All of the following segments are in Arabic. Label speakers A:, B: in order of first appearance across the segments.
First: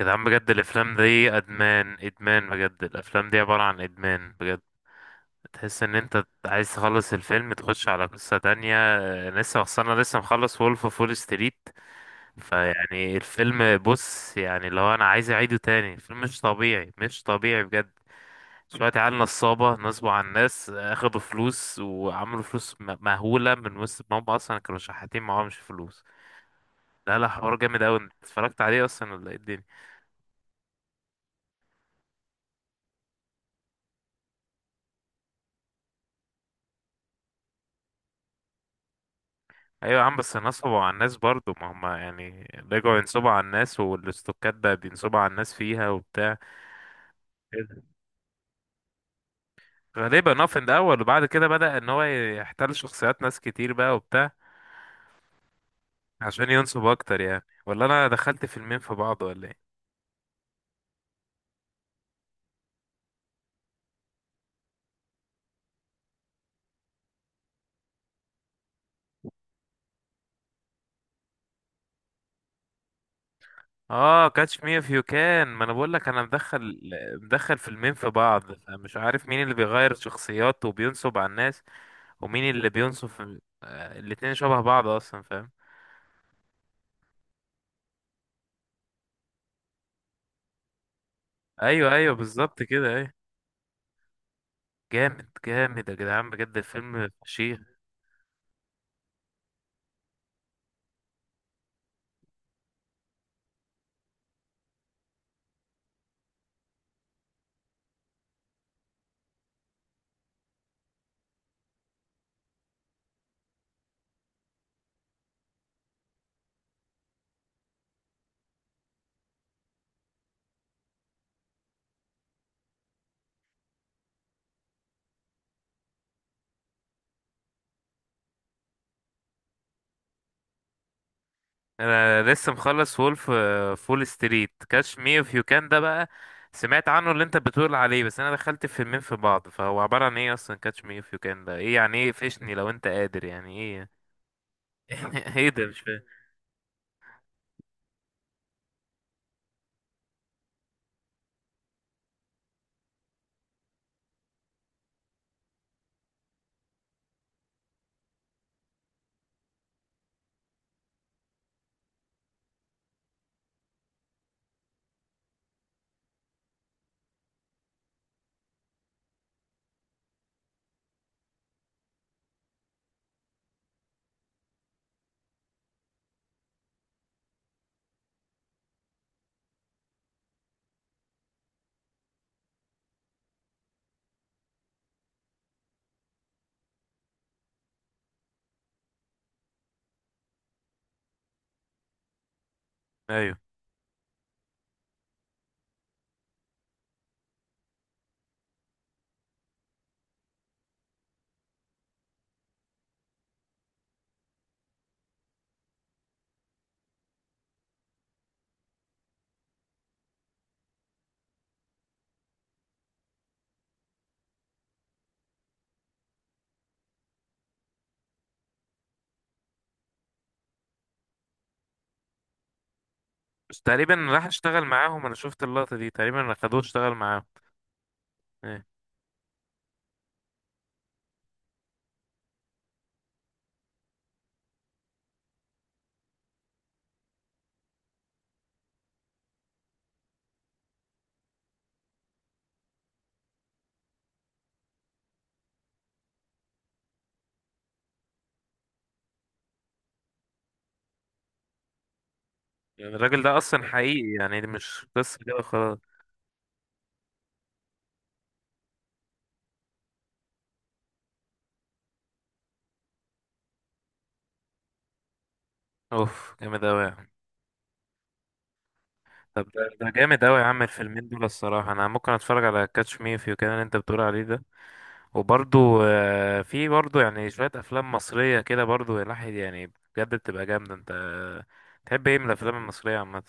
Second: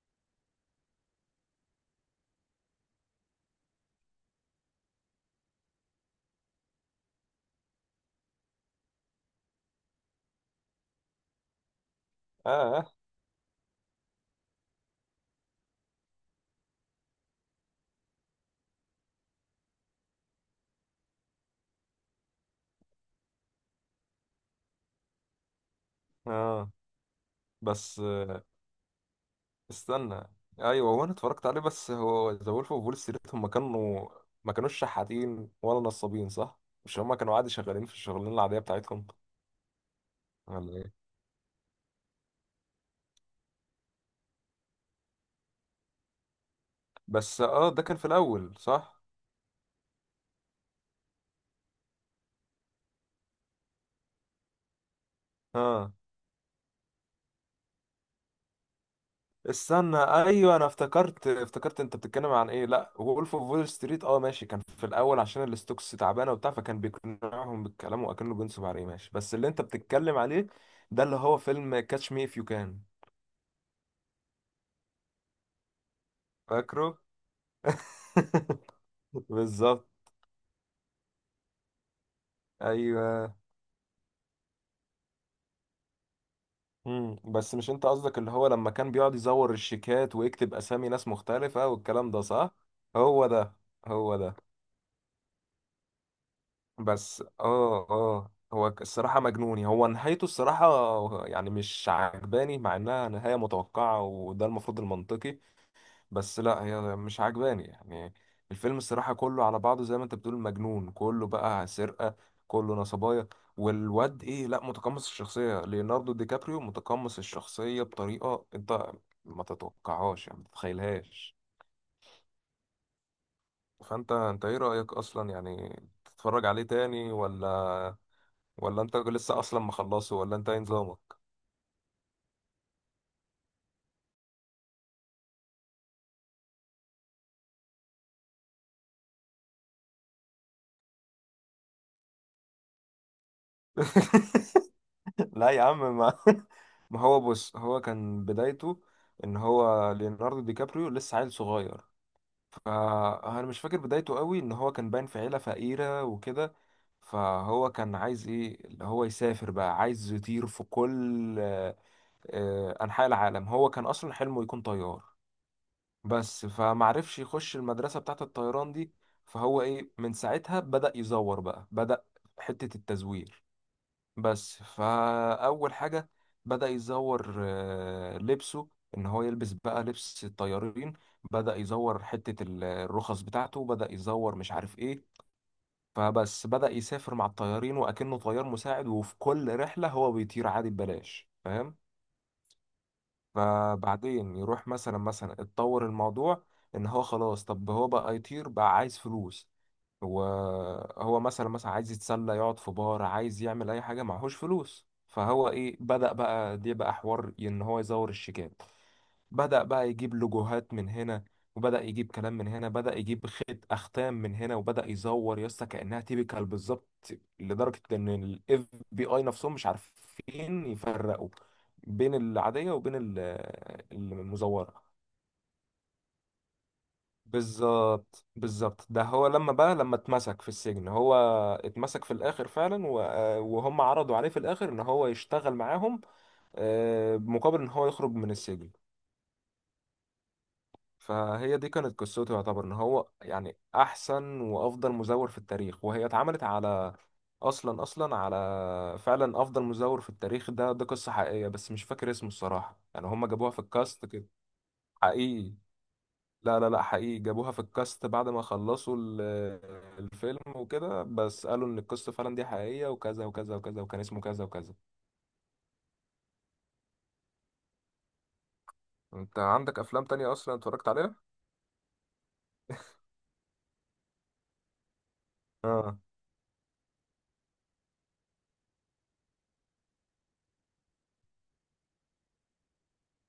A: يا جدعان، بجد الافلام دي ادمان ادمان، بجد الافلام دي عبارة عن ادمان بجد. تحس ان انت عايز تخلص الفيلم تخش على قصة تانية. لسه انا لسه مخلص وولف اوف وول ستريت.
B: اه
A: فيعني الفيلم، بص يعني لو انا عايز اعيده تاني، الفيلم مش طبيعي، مش طبيعي بجد. شوية عيال نصابة نصبوا على الناس، اخدوا فلوس وعملوا فلوس مهولة من وسط ما هم اصلا كانوا شحاتين معهمش فلوس.
B: اه
A: لا لا، حوار جامد اوي،
B: بس
A: انت
B: آه،
A: اتفرجت عليه اصلا ولا ايه الدنيا؟
B: استنى. ايوه، هو انا اتفرجت عليه، بس هو ذا وولف اوف وول ستريت هم كانوا، ما كانوش شحاتين ولا نصابين صح؟ مش هم كانوا عادي شغالين في الشغلانه العاديه بتاعتهم
A: ايوه يا عم، بس
B: ولا
A: نصبوا
B: ايه؟
A: على الناس برضو، ما هم يعني رجعوا ينصبوا على الناس، والاستوكات ده بينصبوا على الناس فيها وبتاع
B: بس
A: كده.
B: ده كان في الاول صح.
A: غالبا اه في الاول، وبعد كده بدأ ان هو يحتل شخصيات ناس كتير بقى وبتاع
B: اه
A: عشان ينصب اكتر يعني. ولا انا دخلت فيلمين في بعض ولا ايه؟
B: استنى، ايوه انا افتكرت، انت بتتكلم عن ايه. لا وولف اوف وول ستريت، ماشي، كان في الاول عشان الستوكس تعبانه وبتاع، فكان بيقنعهم بالكلام وكانه بينصب عليه. ماشي، بس اللي انت بتتكلم عليه ده اللي هو فيلم كاتش مي اف يو كان،
A: اه كاتش مي اف يو كان. ما انا بقول لك انا مدخل
B: فاكره؟
A: مدخل فيلمين في بعض، فمش عارف مين اللي
B: بالظبط.
A: بيغير شخصياته وبينصب على الناس، ومين اللي بينصب
B: ايوه
A: الاتنين شبه بعض اصلا، فاهم.
B: مم. بس مش انت قصدك اللي هو لما كان بيقعد يزور الشيكات ويكتب اسامي ناس مختلفة
A: ايوه
B: والكلام
A: ايوه،
B: ده صح؟
A: بالظبط كده، ايوه.
B: هو ده، هو ده.
A: جامد جامد يا جدعان، بجد الفيلم
B: بس
A: فشيخ.
B: هو الصراحة مجنوني، هو نهايته الصراحة يعني مش عجباني، مع انها نهاية متوقعة وده المفروض المنطقي، بس لا هي مش عجباني يعني. الفيلم الصراحة كله على بعضه زي ما انت بتقول مجنون، كله بقى سرقة، كله نصبايا. والواد ايه، لا متقمص الشخصية، ليوناردو دي كابريو متقمص الشخصية بطريقة انت ما تتوقعهاش يعني، ما تتخيلهاش. فانت ايه رأيك اصلا يعني؟ تتفرج عليه تاني ولا؟ ولا انت لسه اصلا مخلصه، ولا انت ايه نظامك؟
A: انا لسه مخلص وولف فول ستريت. كاتش مي اوف يو كان ده بقى سمعت عنه اللي انت بتقول عليه، بس انا دخلت الفيلمين في بعض، فهو عبارة عن ايه اصلا؟ كاتش مي اوف يو كان ده ايه يعني؟ ايه؟ فشني لو انت قادر يعني، ايه؟ ايه
B: لا يا
A: ده، مش
B: عم،
A: فاهم.
B: ما ما هو بص، هو كان بدايته ان هو ليوناردو دي كابريو لسه عيل صغير، فانا مش فاكر بدايته قوي، ان هو كان باين في عيله فقيره وكده. فهو كان عايز ايه، اللي هو يسافر بقى، عايز يطير في كل انحاء العالم. هو كان اصلا حلمه يكون طيار بس، فمعرفش يخش المدرسه بتاعه الطيران دي. فهو ايه، من ساعتها بدأ يزور بقى، حته التزوير بس. فأول حاجة بدأ يزور لبسه، إن هو يلبس بقى لبس الطيارين. بدأ يزور حتة الرخص بتاعته، بدأ يزور مش عارف إيه. فبس بدأ يسافر مع الطيارين وأكنه طيار مساعد، وفي كل رحلة هو بيطير عادي ببلاش، فاهم؟
A: ايوه.
B: فبعدين يروح مثلا، اتطور الموضوع، إن هو خلاص طب هو بقى يطير بقى، عايز فلوس. وهو مثلا، عايز يتسلى يقعد في بار، عايز يعمل اي حاجه معهوش فلوس. فهو ايه، بدأ بقى دي بقى حوار ان هو يزور الشيكات. بدأ بقى يجيب لوجوهات من هنا، وبدأ يجيب كلام من هنا، بدأ يجيب خيط أختام من هنا، وبدأ يزور يا اسطى كأنها تيبيكال بالظبط، لدرجة إن ال FBI نفسهم مش عارفين يفرقوا بين العادية وبين
A: بس تقريبا راح اشتغل
B: المزورة.
A: معاهم، انا شفت اللقطة دي، تقريبا خدوه اشتغل معاهم.
B: بالظبط،
A: ايه؟
B: بالظبط. ده هو لما بقى، لما اتمسك في السجن، هو اتمسك في الاخر فعلا وهم عرضوا عليه في الاخر ان هو يشتغل معاهم، مقابل ان هو يخرج من السجن. فهي دي كانت قصته، يعتبر ان هو يعني احسن وافضل مزور في التاريخ، وهي اتعملت على اصلا اصلا على فعلا افضل مزور في التاريخ. ده ده قصة حقيقية، بس مش فاكر اسمه الصراحة
A: يعني
B: يعني،
A: الراجل
B: هم
A: ده
B: جابوها في
A: اصلا
B: الكاست
A: حقيقي
B: كده.
A: يعني؟ دي مش قصة كده
B: حقيقي،
A: خلاص؟
B: لا لا لا، حقيقي، جابوها في الكاست بعد ما خلصوا الفيلم وكده، بس قالوا ان القصة فعلا دي حقيقية وكذا وكذا وكذا، وكان اسمه كذا وكذا.
A: اوف، جامد اوي يعني.
B: انت
A: طب ده
B: عندك
A: ده
B: افلام
A: جامد
B: تانية
A: أوي يا
B: اصلا
A: عم،
B: اتفرجت
A: الفيلمين
B: عليها؟
A: دول الصراحة أنا ممكن أتفرج على كاتش مي إف يو كان اللي أنت بتقول عليه ده. وبرضو
B: اه
A: في برضو يعني شوية أفلام مصرية كده، برضو الواحد يعني بجد بتبقى جامدة. أنت تحب إيه من الأفلام المصرية عامة؟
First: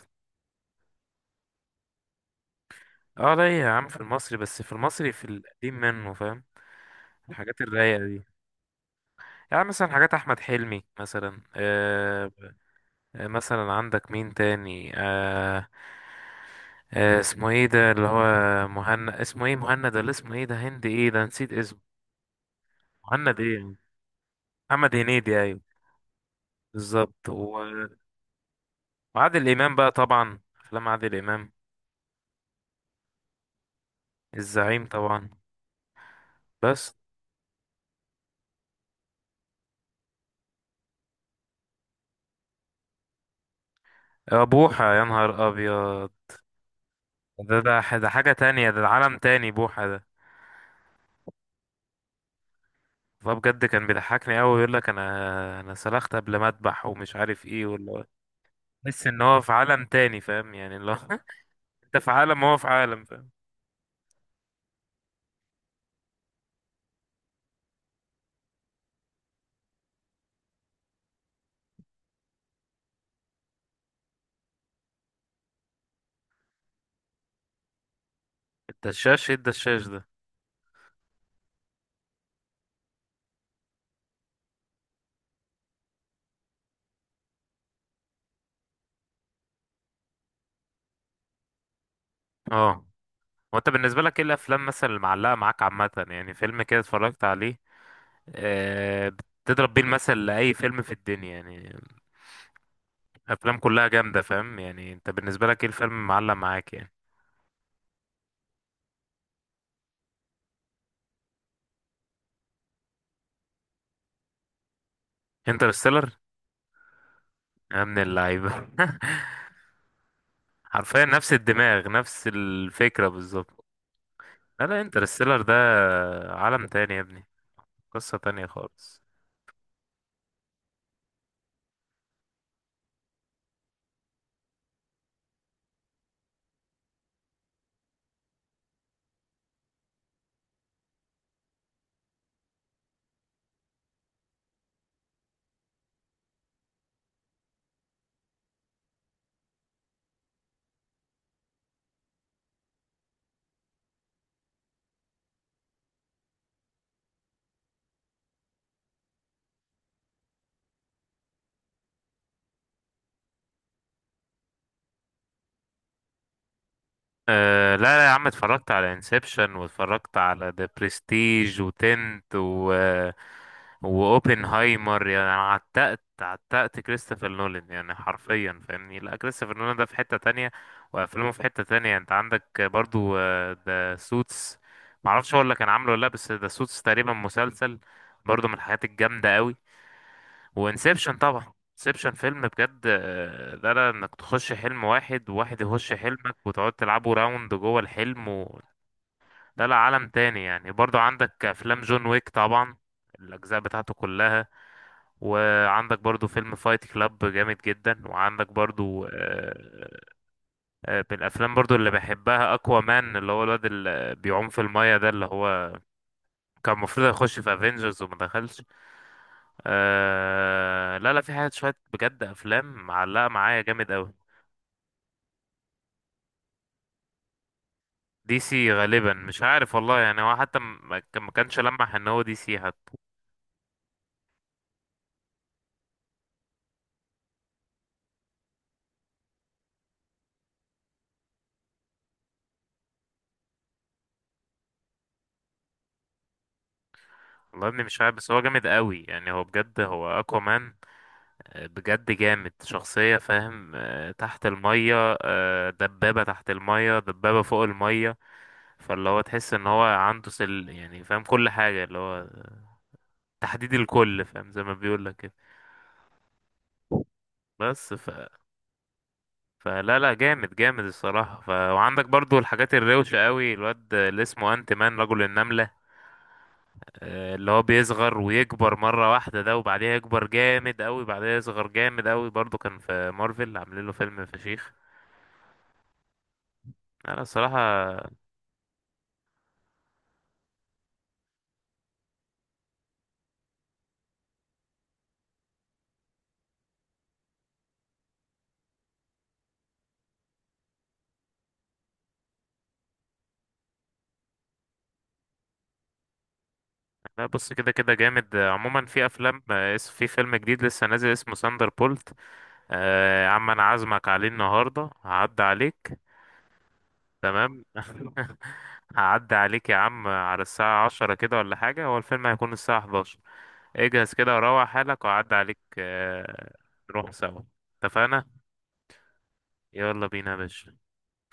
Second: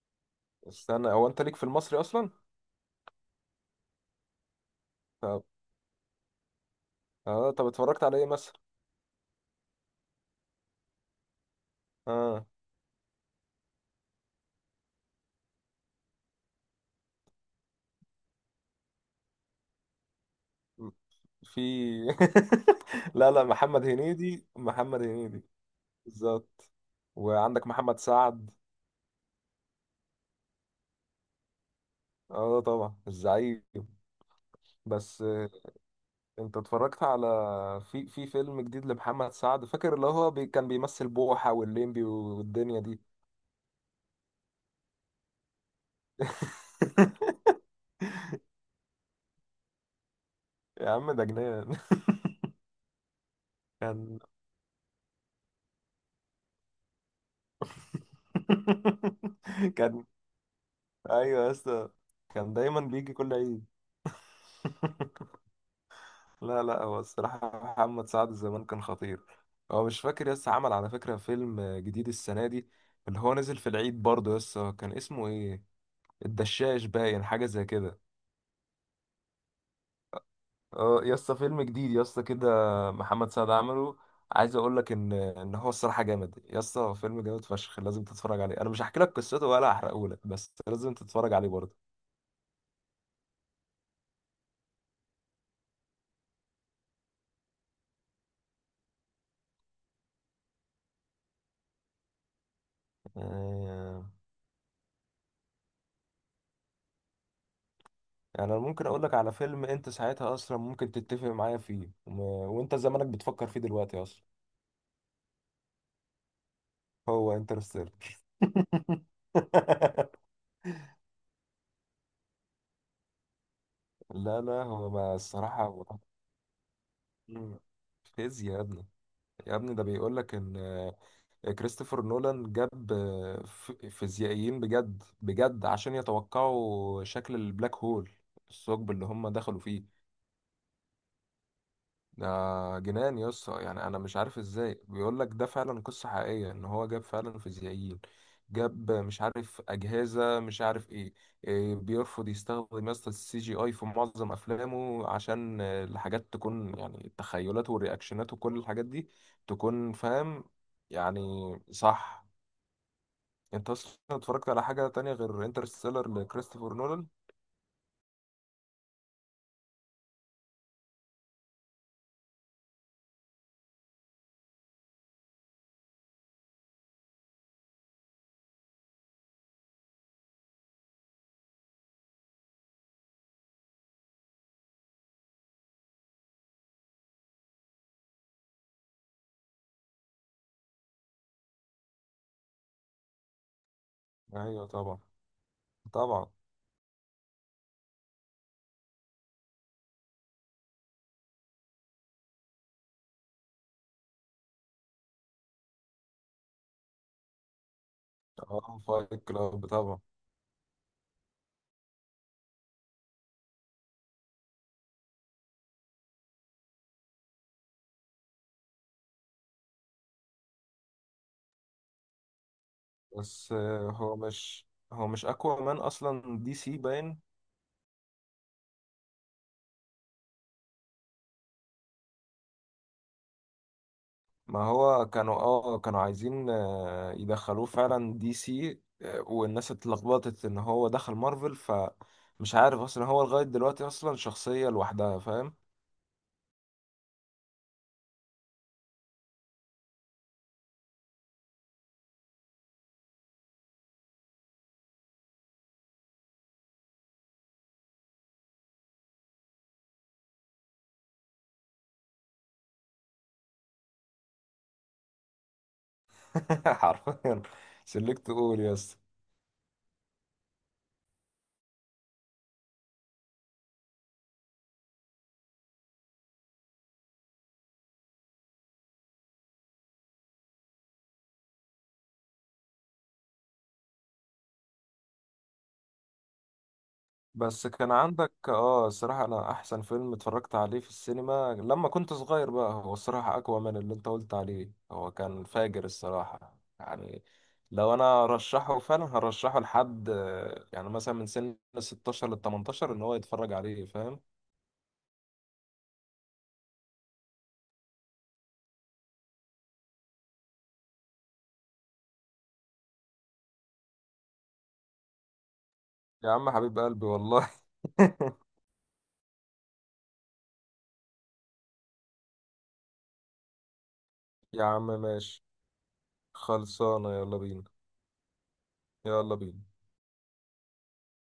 B: استنى، هو انت ليك في المصري اصلا؟
A: أه ليا يا عم في المصري، بس في المصري في
B: طب
A: القديم منه، فاهم.
B: اه
A: الحاجات
B: طب اتفرجت
A: الرايقة
B: على
A: دي،
B: ايه مثلا؟
A: يعني مثلا حاجات أحمد حلمي مثلا.
B: اه
A: مثلا عندك مين تاني؟ آه، آه اسمه ايه ده اللي هو مهند، اسمه ايه؟ مهند ولا اسمه ايه ده؟ هند
B: م-
A: ايه ده، نسيت
B: في
A: اسمه.
B: لا
A: مهند
B: لا،
A: ايه؟
B: محمد هنيدي،
A: محمد
B: محمد
A: هنيدي،
B: هنيدي.
A: ايوه،
B: بالظبط.
A: بالظبط.
B: وعندك
A: و-
B: محمد سعد.
A: وعادل امام بقى، طبعا افلام عادل امام.
B: اه طبعا، الزعيم.
A: الزعيم
B: بس
A: طبعا.
B: انت
A: بس
B: اتفرجت على، في فيلم جديد لمحمد سعد، فاكر اللي هو بي كان بيمثل بوحة والليمبي والدنيا دي؟
A: بوحة، يا نهار ابيض. ده ده ده حاجة تانية، ده عالم تاني بوحة ده.
B: يا عم ده جنان.
A: والله بجد كان
B: كان
A: بيضحكني قوي، يقول لك انا انا سلخت قبل ما اذبح ومش عارف ايه ولا. تحس ان هو في عالم
B: كان،
A: تاني، فاهم يعني اللي هو
B: ايوه يا اسطى،
A: انت في عالم
B: كان
A: وهو في
B: دايما
A: عالم،
B: بيجي
A: فاهم.
B: كل عيد. لا لا، هو الصراحة محمد سعد زمان كان خطير. هو مش فاكر يسا عمل على فكرة فيلم جديد السنة دي اللي هو نزل في العيد برضه يسا، كان اسمه ايه، الدشاش باين حاجة زي كده.
A: الدشاش ايه الدشاش ده؟
B: اه يا اسطى فيلم جديد يا اسطى كده، محمد سعد عمله. عايز اقول لك ان هو الصراحه جامد يا اسطى، هو فيلم جامد فشخ، لازم تتفرج عليه، انا مش هحكي لك قصته ولا هحرقه لك، بس لازم تتفرج عليه برضه.
A: اه. هو انت بالنسبه لك ايه الافلام مثلا اللي معلقه معاك عامه يعني، فيلم كده اتفرجت عليه، آه، بتضرب بيه المثل لاي فيلم في الدنيا يعني، افلام كلها
B: آه،
A: جامده، فاهم يعني، انت بالنسبه لك ايه الفيلم اللي معلق معاك يعني؟
B: يعني انا ممكن اقول لك على فيلم انت ساعتها اصلا ممكن تتفق معايا فيه، وانت زمانك بتفكر فيه دلوقتي اصلا.
A: انترستيلر.
B: هو
A: يا
B: انترستيلر.
A: ابن اللعيبه. حرفيا نفس الدماغ، نفس الفكره بالظبط.
B: لا لا،
A: لا لا
B: هو ما
A: انترستيلر ده
B: الصراحه
A: عالم تاني يا ابني.
B: مم.
A: قصه تانية
B: فيزياء يا ابني،
A: خالص.
B: يا ابني ده بيقول لك ان كريستوفر نولان جاب فيزيائيين بجد بجد عشان يتوقعوا شكل البلاك هول، الثقب اللي هم دخلوا فيه. ده جنان يا اسطى يعني، انا مش عارف ازاي بيقول لك ده فعلا قصة حقيقية، ان هو جاب فعلا فيزيائيين، جاب مش عارف اجهزة مش عارف ايه، إيه، بيرفض يستخدم يسطا السي جي اي في معظم افلامه عشان الحاجات تكون يعني التخيلات والرياكشنات وكل الحاجات دي تكون فاهم يعني، صح؟ انت اصلا اتفرجت على حاجة تانية غير انترستيلر لكريستوفر نولان؟
A: أه لا لا يا عم، اتفرجت على انسبشن، واتفرجت على ذا بريستيج، وتنت، و واوبنهايمر يعني. أنا عتقت عتقت كريستوفر نولان يعني حرفيا، فاهمني. لا، كريستوفر نولان ده في حتة تانية، وافلامه في حتة تانية. انت عندك برضو ذا سوتس، معرفش هو اللي كان عامله ولا لا، بس ذا سوتس تقريبا مسلسل، برضو من الحاجات الجامدة قوي. وانسبشن طبعا. انسبشن فيلم بجد، ده لا، انك تخش
B: ايوه
A: حلم
B: طبعا،
A: واحد وواحد يخش
B: طبعا.
A: حلمك وتقعد تلعبوا راوند جوه الحلم و... ده لا عالم تاني يعني. برضو عندك افلام جون ويك طبعا، الاجزاء بتاعته كلها. وعندك برضو فيلم فايت كلاب جامد جدا. وعندك
B: اه
A: برضو
B: فايت كلاب طبعا.
A: من الافلام برضو اللي بحبها اكوا مان، اللي هو الواد اللي بيعوم في المايه ده، اللي هو كان المفروض يخش في افنجرز وما دخلش. آه لا لا، في حاجات شوية بجد، أفلام معلقة
B: بس
A: معايا جامد أوي.
B: هو مش اقوى مان اصلا دي سي باين؟
A: دي سي غالبا، مش عارف والله يعني، هو حتى ما كانش لمح ان هو دي سي حتى.
B: ما هو كانوا، كانوا عايزين يدخلوه فعلا دي سي، والناس اتلخبطت ان هو دخل مارفل، فمش عارف اصلا هو لغاية دلوقتي اصلا شخصية لوحدها فاهم.
A: والله يا ابني مش عارف، بس هو جامد أوي يعني. هو بجد هو اكوامان، بجد جامد شخصية، فاهم. تحت المية، دبابة تحت المية، دبابة فوق المية. فاللي هو تحس ان هو عنده سل يعني، فاهم كل حاجة اللي هو تحديد الكل، فاهم، زي ما بيقول لك كده.
B: حرفيا،
A: بس،
B: سلكت قول يس.
A: فلا لا، جامد جامد الصراحة ف... وعندك برضو الحاجات الروشة قوي، الواد اللي اسمه انت مان، رجل النملة. اللي هو بيصغر ويكبر مرة واحدة ده، وبعديها يكبر جامد قوي، بعديها يصغر جامد قوي. برضو كان في مارفل عاملين له فيلم فشيخ. لا لا الصراحة.
B: بس كان عندك الصراحة انا احسن فيلم اتفرجت عليه في السينما لما كنت صغير بقى هو، الصراحة اقوى من اللي انت قلت عليه، هو كان فاجر الصراحة يعني. لو انا رشحه فعلا هرشحه لحد يعني مثلا من سن 16 ل 18 ان هو يتفرج عليه فاهم.
A: لا بص كده كده جامد. عموما في أفلام في فيلم جديد لسه نازل اسمه ساندر بولت. يا عم أنا عازمك عليه النهاردة، هعدي عليك.
B: يا عم حبيب قلبي والله.
A: تمام. هعدي عليك يا عم على الساعة 10 كده ولا حاجة، هو الفيلم هيكون الساعة 11. اجهز كده
B: يا
A: وروح
B: عم
A: حالك وأعدي
B: ماشي،
A: عليك نروح
B: خلصانة، يلا
A: سوا.
B: بينا،
A: اتفقنا.
B: يلا بينا.
A: يلا بينا يا باشا.